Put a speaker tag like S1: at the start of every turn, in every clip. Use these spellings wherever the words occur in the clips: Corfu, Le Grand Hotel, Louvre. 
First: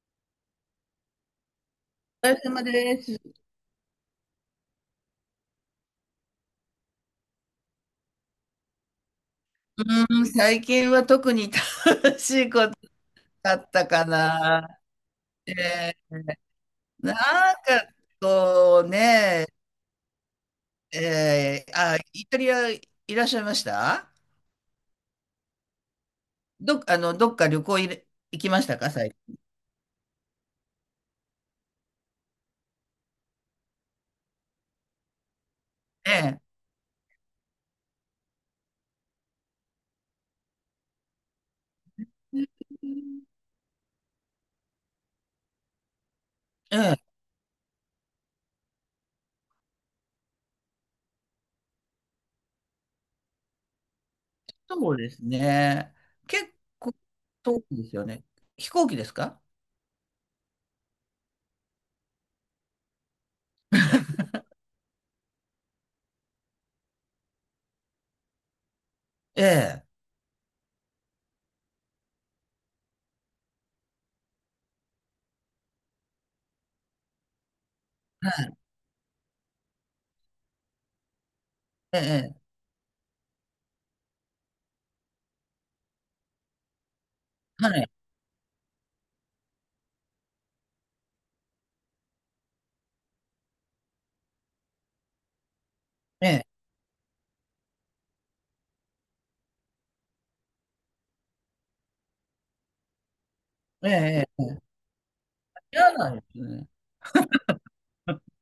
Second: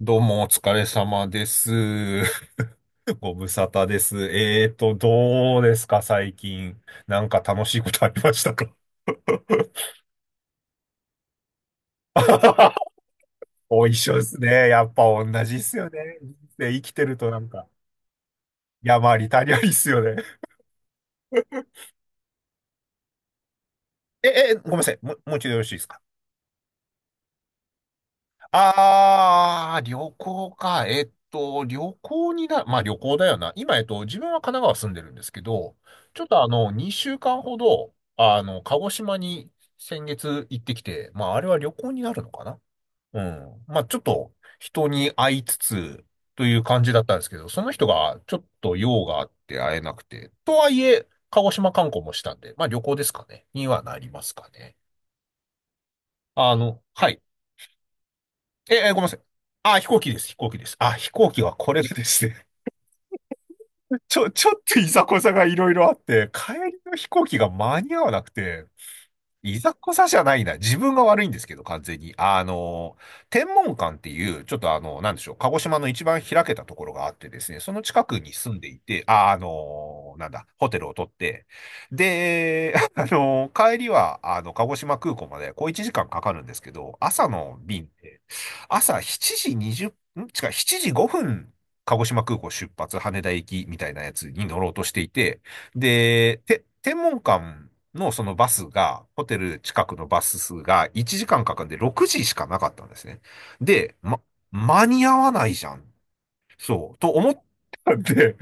S1: どうもお疲れ様です。
S2: お疲れ 様です。
S1: ご無沙汰です。どうですか、最近。なんか楽しいことありましたか？
S2: うーん、最近は特に楽しいこと だった
S1: お一
S2: か
S1: 緒ですね。
S2: な。
S1: やっぱ同じっすよ
S2: え
S1: ね。人
S2: ー
S1: 生生きて
S2: なん
S1: るとなんか、
S2: かこう
S1: 山あり
S2: ね、
S1: 谷ありっすよね。
S2: えーあ、イタリアいらっしゃいました
S1: ごめんなさい。もう一度よろしいですか？
S2: どっか旅行いれ行きましたか、最近？
S1: ああ、旅行か。旅行にな、まあ旅行だよな。今、自分は神奈川住んでるんですけど、
S2: え
S1: ちょっ
S2: え、
S1: と2週間ほど、鹿児島に先月行ってきて、まああれは旅行になるのかな。うん。まあちょっと人に会いつつという
S2: え
S1: 感じ
S2: え、
S1: だったんですけど、その人がちょっと用があって会えなくて、とはいえ、鹿児島観光もしたんで、まあ旅行ですかね。にはなりますかね。
S2: そうですね。結構
S1: はい。
S2: 遠いですよね。飛行
S1: ご
S2: 機
S1: めん
S2: で
S1: な
S2: す
S1: さい。
S2: か？
S1: あ、飛行機です、飛行機です。あ、飛行機はこれでですね、ちょっといざこざがいろいろあって、帰りの飛行機が間に合わなくて、
S2: え
S1: いざ
S2: え、
S1: こざじゃないな。自分が悪いんですけど、完全に。天文館っていう、ちょっとなんでしょう、鹿児島の一番開けたところがあってですね、その近くに住んでいて、あ、なんだ、ホテルを取って、
S2: ええ、
S1: で、帰りは、鹿児島空港まで、こう1時間かんかかるんですけど、朝の
S2: は
S1: 便っ
S2: い、
S1: て、朝7時20、ん違う、7時5分、鹿児島空港出発、羽田行きみたいなやつに乗ろうとしていて、
S2: え
S1: で、
S2: え、
S1: 天文館のそのバスが、ホテル近くのバス数が1時間かんかかんで6時しかなかったんですね。
S2: え
S1: で、ま、
S2: え、ええ、
S1: 間に合わないじゃんっ、
S2: 嫌なんですね。
S1: そう、と思ったんで、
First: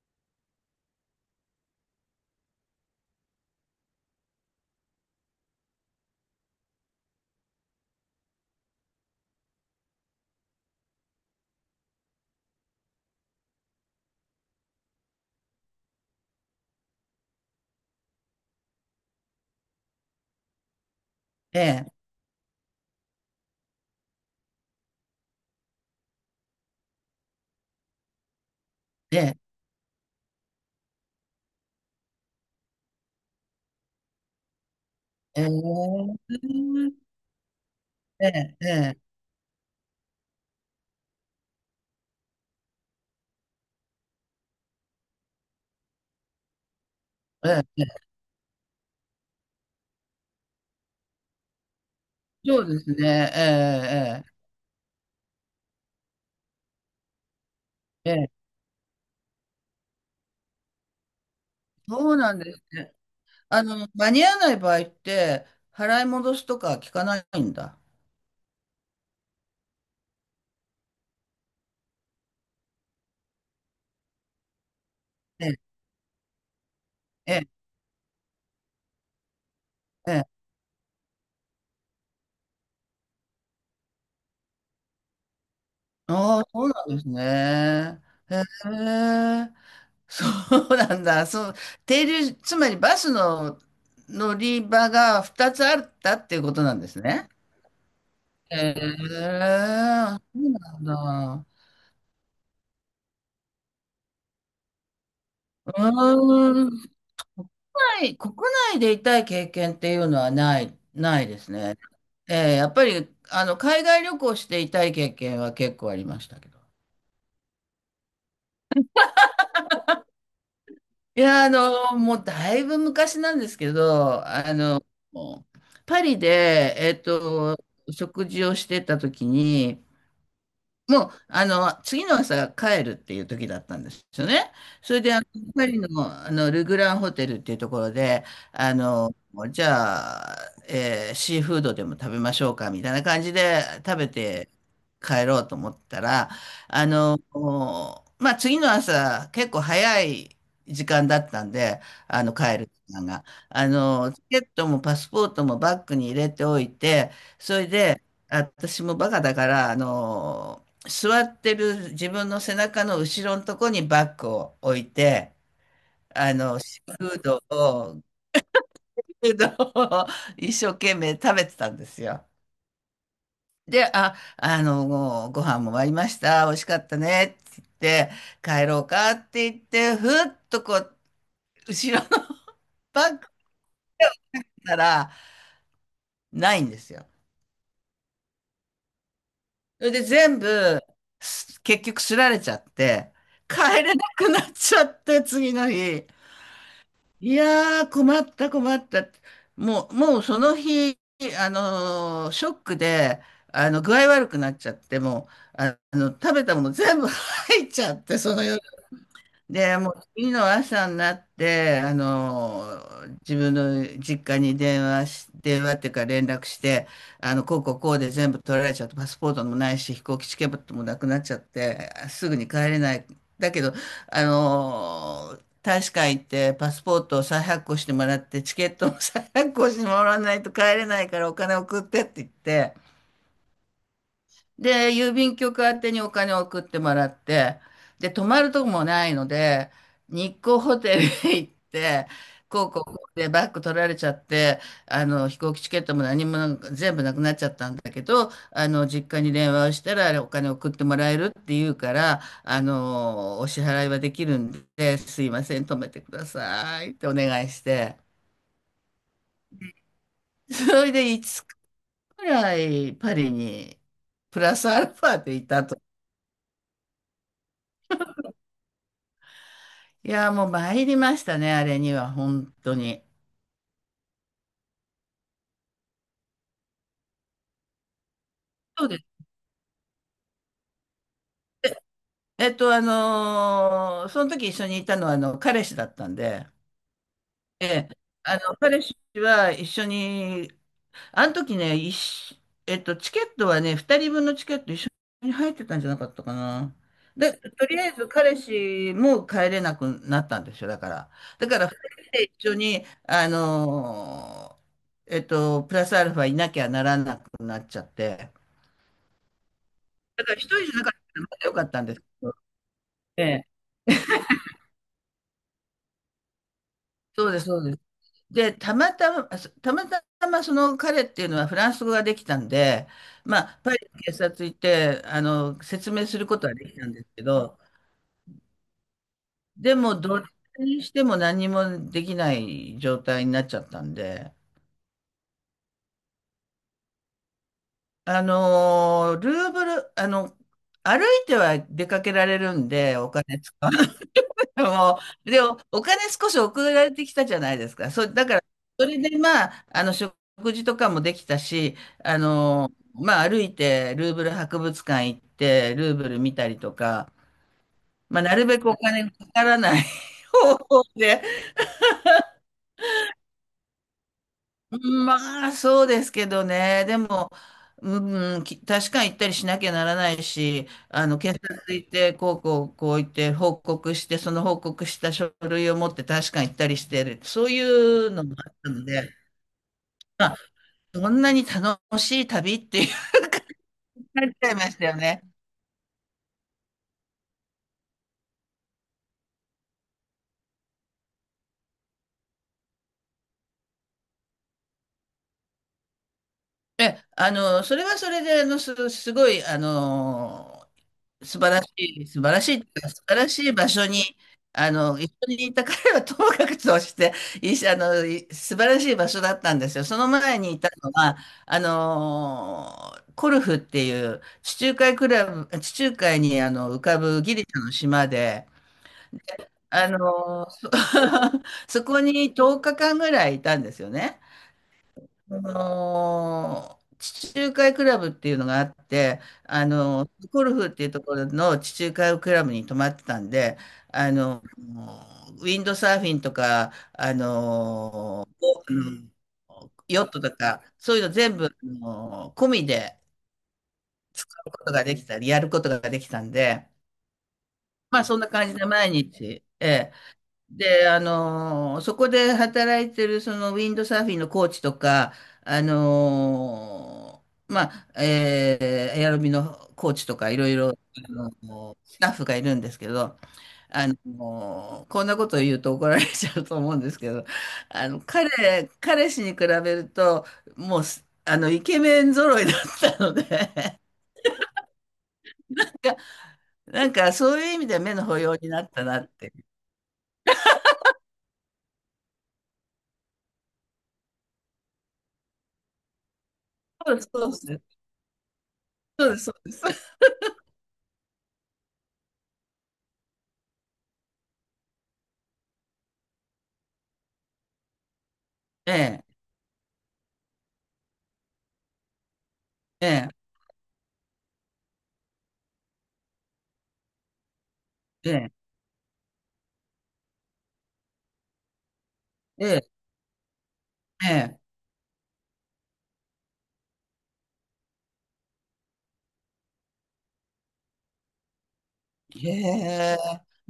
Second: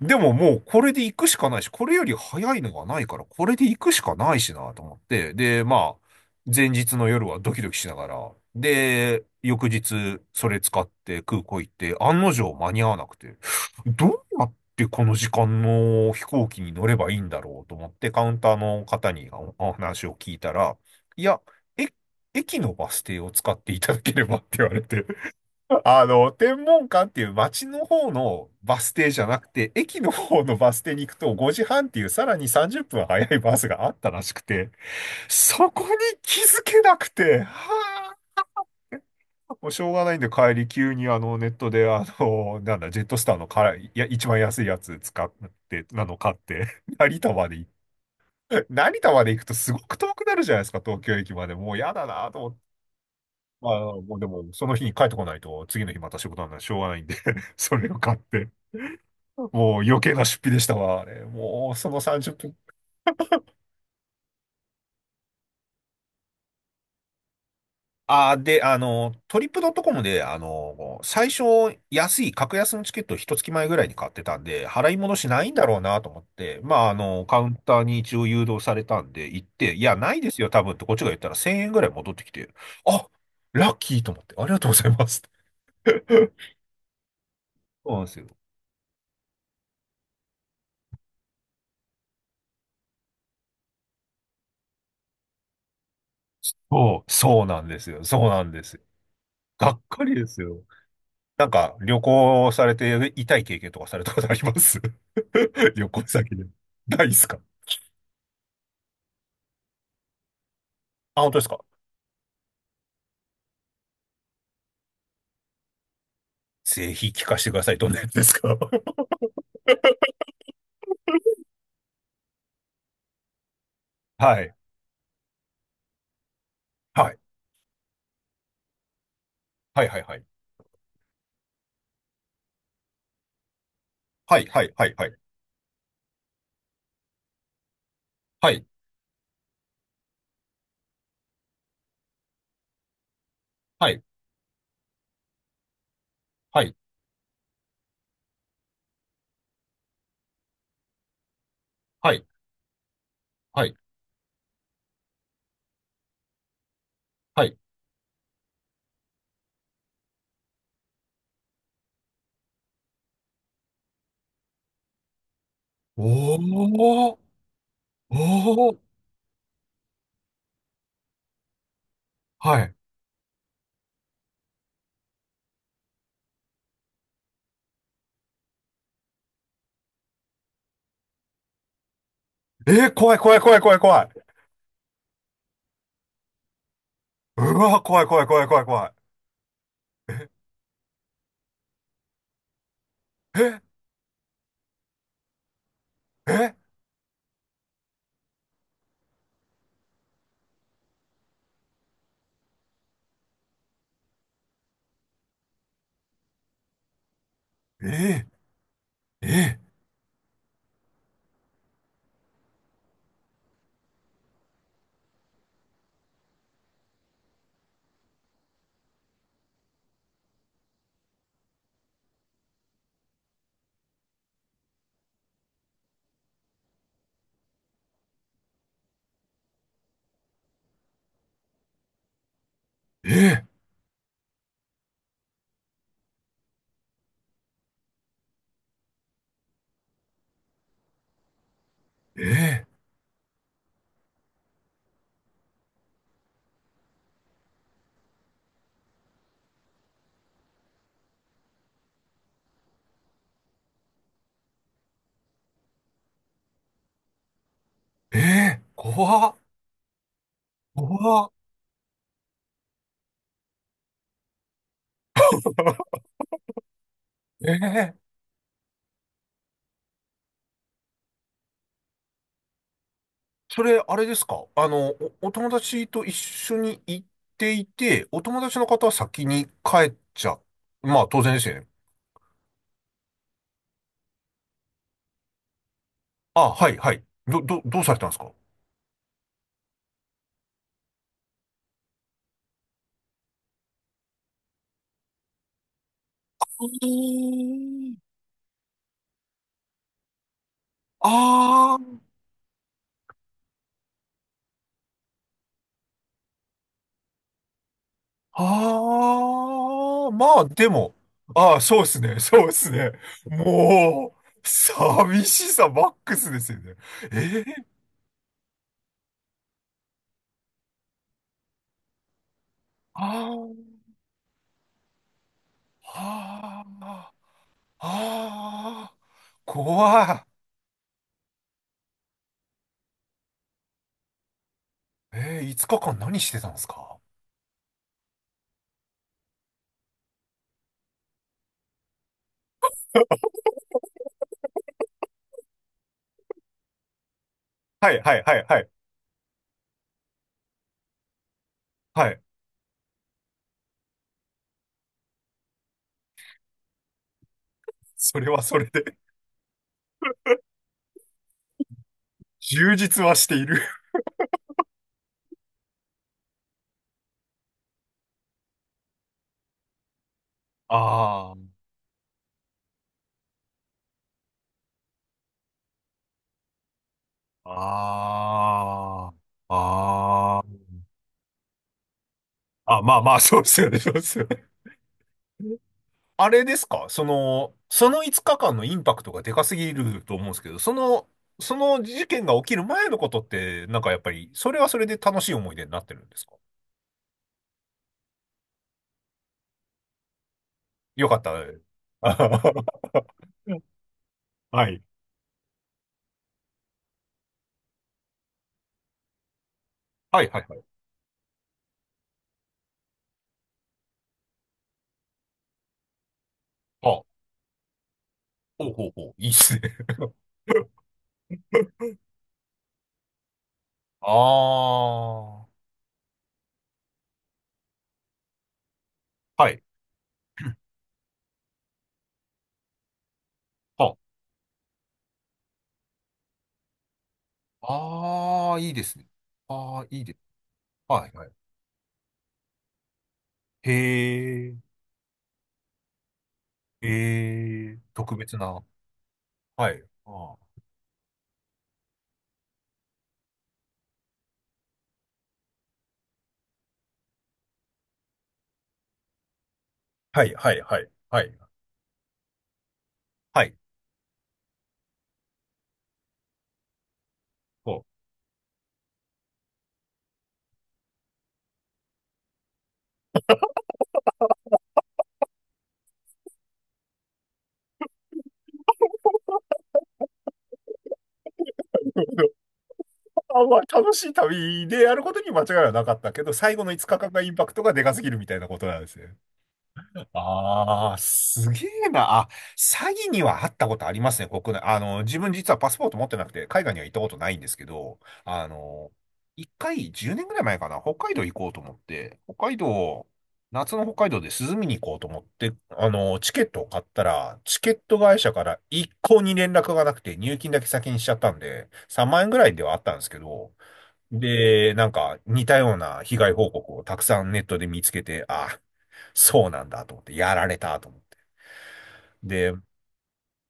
S1: でももうこれで行くしかないし、これより早いのがないから、これで行くしかないしなと思って、で、まあ、前日の夜はドキドキしながら、で、翌日それ使って空港行って、案の定間に合わなくて、どうやってこの時間の飛行機に乗ればいいんだろうと思って、カウンターの方におお話を聞いたら、いや、
S2: え
S1: え、
S2: え、
S1: 駅のバス停を使っていただければって言われて、天文館っていう街の方のバス停じゃ
S2: え
S1: なく
S2: え、
S1: て、駅の方のバス停に行くと5時半っていうさらに30分早いバスがあったらしくて、そこに
S2: ええ、
S1: 気づけなくて、は、
S2: ええ、
S1: あ、もうしょうがないんで帰り急にネットでなんだ、ジェットスターのから、いや、一番安いやつ使って、なの買って、成田まで
S2: え
S1: 行っ
S2: え、ええ、
S1: て、成田まで行くとすごく遠くなるじゃないですか、東京駅まで。もう嫌だなと思って。
S2: そうですね。
S1: まあ、もう
S2: え
S1: で
S2: え、
S1: も、その日に帰ってこないと、次の日また仕事なんでしょうがないんで それを
S2: え
S1: 買っ
S2: え、
S1: て。
S2: ええ、
S1: もう余計な出費でしたわ、あれ。もうその
S2: そうな
S1: 30
S2: んで
S1: 分。
S2: すね。あの、間に合わない場合って、払い戻すとか聞かないんだ。
S1: あー、で、トリップドットコムで、最初安い、格安のチケットを一月前ぐらいに買ってたんで、払い戻しな
S2: え
S1: いんだ
S2: え、
S1: ろうなと思って、まあ、カ
S2: え
S1: ウ
S2: え、
S1: ンターに一応誘導されたんで、行って、いや、ない
S2: え
S1: で
S2: え、
S1: すよ、多分ってこっちが言ったら1000円ぐらい戻ってきて、あ、ラッキーと思って、ありがとうございます。
S2: ああ、そうなんですね。
S1: そうなんですよ。
S2: へえ、そうなんだ。そう、停留、つまりバスの乗り場が2つあったっていうことなんです
S1: そう、
S2: ね。
S1: そうなんですよ。そうなん
S2: へ
S1: ですよ。
S2: え、
S1: がっかりです
S2: そう
S1: よ。
S2: なん
S1: なん
S2: だ。
S1: か、旅行されて痛い経験とかされたことあります？
S2: う
S1: 旅行先で。
S2: ーん
S1: ないですか？
S2: 国内、国内で痛い経験っていうのはない、な
S1: あ、
S2: い
S1: 本当
S2: で
S1: です
S2: す
S1: か？
S2: ね。やっぱり、あの、海外旅行して痛い経験は結構ありましたけど。
S1: ぜひ聞かせてください。どんなやつですか？
S2: いや、あの、もうだいぶ昔なんですけ ど、
S1: は
S2: あ
S1: い。
S2: の、パリで、
S1: はい。
S2: 食事をしてた時
S1: は
S2: に、
S1: い、はい、はい。
S2: もう、あの、次の朝帰るっていう時だったんですよ
S1: はい、
S2: ね。
S1: はい、は
S2: そ
S1: い、
S2: れ
S1: は
S2: で、
S1: い。
S2: あのパリの、あのルグランホテルっていうところで、
S1: はい、
S2: あの、じゃあ、シーフードでも食べましょうか、みたいな感じで食
S1: は
S2: べて帰ろうと思ったら、
S1: い、
S2: あの、まあ、次の朝、結構早い時間だったんで、
S1: は
S2: あ
S1: い、
S2: の、帰る時間が。
S1: は
S2: あ
S1: い、はい、
S2: の、チケットもパスポートもバッグに入れておいて、
S1: は
S2: そ
S1: い。
S2: れで、私もバカだから、あの座ってる自分の背中の後ろのとこにバッグを置いて、あ
S1: お
S2: の、シーフ
S1: ー、
S2: ードを、
S1: おー、
S2: フードを一生懸命食べてたんですよ。
S1: はい。
S2: で、あ、あの、ご飯も終わりました。美味しかったね。って言って、帰ろうかって言って、ふっとこう、後ろの
S1: えー、
S2: バ
S1: 怖い、
S2: ッグ
S1: 怖い、怖い、怖い、怖い。
S2: からないんですよ。
S1: うわー、怖い、怖い、怖い、怖い、怖い。
S2: それで全部、結局すられちゃって、
S1: え、
S2: 帰れなくなっちゃって、次の日。
S1: え、
S2: いやー、困った、困った。もうその日、あのーショックで、あの、具合悪くなっちゃって、もう、あの、食べたもの全部 入っち
S1: え
S2: ゃって、その夜。
S1: ー、え
S2: で、もう次の朝になって、あの、自分の実家に電話し、電話っていうか連絡して、あの、こうこうこうで全部取られちゃって、パスポートもないし、飛行機チケットもなくなっちゃって、すぐに帰れない。だけど、あの、大使館行ってパスポートを再発行してもらって、チケットも再発行してもらわないと帰れないからお金送ってって言って、
S1: ー、え
S2: で、郵便局宛てにお金を送ってもらって、で、泊まるとこもないので、日光ホテルへ行って、
S1: ー、
S2: こ
S1: え
S2: うこうこうでバッグ取られちゃって、あの、飛行機チケットも何もなんか全部なくなっちゃったんだけど、あの、実家に電話をしたら、あれお金送ってもらえるって言うから、あの、お支払いはできるんで、すいません、泊めてくださいってお願いして、
S1: ー、えー、怖っ、
S2: それでい
S1: 怖
S2: つつ
S1: っ。
S2: くらいパリに、プラスアルファでいたと。
S1: えー、
S2: いや、もう参りましたね、あれには、本当に。
S1: それ、あれですか？お友達と一緒に行っていて、お友達の方
S2: そう
S1: は
S2: です。
S1: 先に帰っちゃ、まあ当然ですよね。
S2: えっと、あのーその時一緒にいたのは、あの、彼氏だったんで、
S1: あ、はい、はい。
S2: え
S1: どう
S2: え、
S1: されたんですか？
S2: あの、彼氏は一緒に、あの時ね、一緒えっと、チケットはね、2人分のチケット一緒に入ってたんじゃなかったかな。で、とりあえず彼氏も帰れなくなったんですよ、だから。だから、
S1: あ
S2: 2
S1: あ、
S2: 人で一緒に、あのーえっと、プラスアルファいなきゃならなくなっちゃって。
S1: ああ、
S2: だ
S1: ま
S2: から
S1: あ
S2: 一人
S1: で
S2: じゃなかっ
S1: も、
S2: たらまだよ
S1: ああ、
S2: かっ
S1: そう
S2: た
S1: で
S2: んで
S1: す
S2: すけ
S1: ね、
S2: ど。
S1: そうですね。
S2: ええ、
S1: もう、寂しさマックスですよね。
S2: そうで
S1: え
S2: す、そうで
S1: え、
S2: す。で、たまたま、その彼っていうのはフランス語ができたんで、
S1: あ
S2: まあ、パリの警察行って、あの、説明することは
S1: あ、
S2: できたんです
S1: ああ、
S2: けど、
S1: ああ、
S2: でも、どっ
S1: 怖
S2: ちにしても何もできない状態になっちゃったんで、
S1: い。えー、5日間何してたんですか？
S2: あの、ルーブル、あの、歩いては出かけられるんで、お金使う。でも、でもお金少し送られてきたじゃないですか。
S1: はい
S2: そ、
S1: はい
S2: だか
S1: は
S2: ら、
S1: いはい。
S2: それでまあ、あの、食事とかもできたし、
S1: は
S2: あ
S1: い。
S2: の、まあ、歩いて、ルーブル博物館行って、ルーブル見たりとか、
S1: そ
S2: まあ、
S1: れ
S2: な
S1: は
S2: る
S1: そ
S2: べ
S1: れ
S2: くお
S1: で
S2: 金かからない 方法で。
S1: 充実はしている。
S2: まあ、そうですけどね。でも、うん、確かに行ったりしなきゃならないし、あの、警
S1: あ
S2: 察行って、こうこう、こう言って、報告して、その報告した書類を持って確かに行ったりしてる。そういうのもあったので、
S1: あ、あ
S2: まあ、
S1: あ、ああ。
S2: そんなに楽しい旅って
S1: あ、
S2: いう
S1: まあまあ、そうですよね、そうで すよ
S2: なっち
S1: ね。
S2: ゃいましたよね。
S1: あれですかその、その5日間のインパクトがでかすぎると思うんですけど、その、その事件が起きる前のことって、なんかやっぱり、それはそれで楽しい思い出になってるんですか？
S2: え、あの、それはそれで、あの、す、すごい、あの、
S1: よかった。
S2: 素晴らしい場所に、
S1: は
S2: あ
S1: い。
S2: の、一緒にいた彼はともかくとして、いい、あの、素晴らしい場所だったんですよ。その
S1: はいは
S2: 前
S1: い
S2: に
S1: は
S2: い
S1: い。
S2: たのは、あの、コルフっていう地中海クラブ、地中海にあの浮か
S1: あ、
S2: ぶギリシャの島で、
S1: ほうほうほう。いいっすね。
S2: あの、そこに10日間ぐらいいたんですよね。あ
S1: あ
S2: のー地中海クラブっていうのがあって、
S1: あ、はい。
S2: あの、ゴル フっていうところの地中海クラブに泊まってたんで、
S1: あ、
S2: あの、ウィンドサーフィンとか、あの、
S1: ああー、いい
S2: う
S1: で
S2: う
S1: すね。
S2: ん、
S1: ああ、い
S2: ヨ
S1: い
S2: ッ
S1: です。
S2: トとか、そういう
S1: は
S2: の
S1: い、はい。
S2: 全部、あの、込みで
S1: へえ、
S2: やることができたんで、
S1: へえ、
S2: まあ
S1: 特
S2: そんな
S1: 別
S2: 感じ
S1: な。
S2: で毎日、え
S1: はい。
S2: え。
S1: あー、
S2: で、あのそこで働いてるそのウィンドサーフィンのコーチとか、あの、まあ、エアロビのコーチと
S1: は
S2: か
S1: い、
S2: いろ
S1: は
S2: い
S1: い、
S2: ろ、
S1: はい、
S2: あ
S1: はい。
S2: のスタッフがいるんですけど、
S1: はい。
S2: あのこんなことを言うと怒られちゃうと思うんですけど、
S1: ほう。
S2: あの、彼氏に比べると、もうす、あの、イケメン揃いだったので、なんかそういう意味では目の保養になったなって。
S1: あんま楽しい旅でやることに間違いはなかったけど、最後の5
S2: そうで
S1: 日
S2: す、
S1: 間が
S2: そ
S1: イ
S2: う
S1: ン
S2: で
S1: パクトが
S2: す。
S1: でかすぎるみたいなことなんです
S2: そう
S1: ね。
S2: です、そうです。
S1: ああ、すげえな。あ、詐欺にはあったことありますね、国内。自分実はパスポート持ってなくて、海外には行ったことないんですけど、
S2: ええ、
S1: 一回、10年ぐらい前かな、北海道行こうと思って、北海
S2: え
S1: 道、
S2: え、
S1: 夏の北海道で涼みに行こうと思って、チケットを買ったら、チケット会
S2: ええ、
S1: 社から一向に連絡がなくて、入金だけ先にしちゃったんで、3万円ぐら
S2: え
S1: いで
S2: え、
S1: はあったんですけど、
S2: ええ。
S1: で、なんか似たような被害報告をたくさんネットで見つけて、あ、そうなんだと思って、やられたと思って。
S2: へ
S1: で、
S2: え。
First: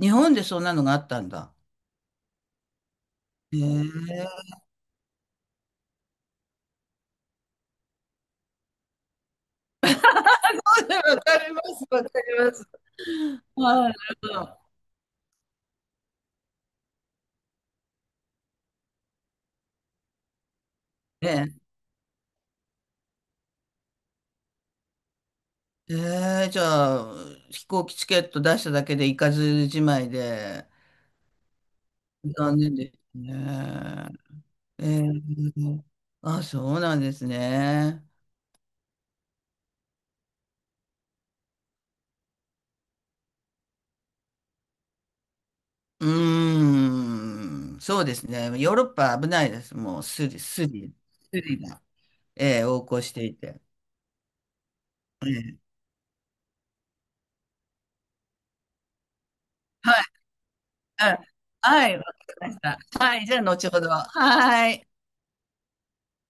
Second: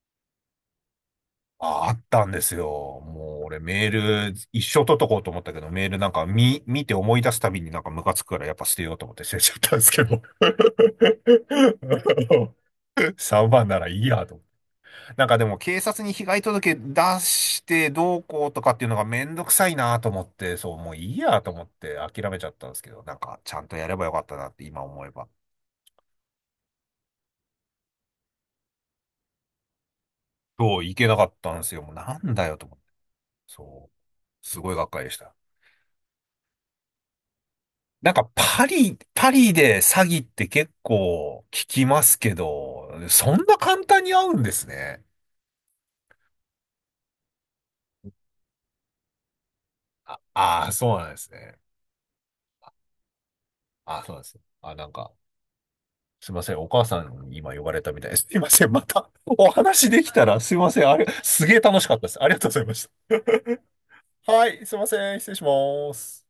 S2: 日本でそんなのがあったんだ。
S1: あ、あったんですよ。もう
S2: へ
S1: 俺
S2: え。
S1: メール一生取っとこうと思ったけど、メールなんか見て思い出すたびになんかムカつくからやっぱ捨てようと思って捨てちゃったんですけど。
S2: わかります、わかります。
S1: 3番な
S2: はい、
S1: ら
S2: な
S1: い
S2: る
S1: いや
S2: ほ
S1: と、
S2: ど。
S1: なんかでも警察に被害届出してどうこうとかっていうのがめんどくさいなと思って、そう、もういい
S2: え
S1: やと
S2: え。
S1: 思って諦めちゃったんですけど、なんかちゃんとやればよかったなって今思えば。
S2: ええ、じゃあ、飛行機チケット出しただけで行かずじまいで、
S1: そう、いけなかったんですよ。もうなんだ
S2: 残
S1: よと
S2: 念
S1: 思って。
S2: です
S1: そ
S2: ね。
S1: う。すごい
S2: え
S1: がっかり
S2: え。
S1: でした。
S2: あ、そうなんですね。
S1: なんかパリ、パリで詐欺って結構聞きますけど、そんな簡単に会うんですね。
S2: うーん、そうですね。ヨーロッパ危ないです。もう
S1: あ、
S2: スリ、
S1: あ
S2: ス
S1: ーそ
S2: リ、
S1: うなんです
S2: ス
S1: ね。
S2: リが、ええ、横行していて。
S1: あ、そうなんです。あ、なんか。すいません、お母さんに今呼ばれたみたいです。すいません、またお話
S2: は
S1: で
S2: い、
S1: きたら、すいません、あれ、
S2: はい。
S1: すげえ楽し
S2: は
S1: かっ
S2: い、
S1: た
S2: わ
S1: で
S2: か
S1: す。ありがと
S2: り
S1: う
S2: ま
S1: ご
S2: し
S1: ざいま
S2: た。
S1: し
S2: はい、じゃあ、後ほど。
S1: た。はい、
S2: は
S1: すいま
S2: い。
S1: せん、失礼します。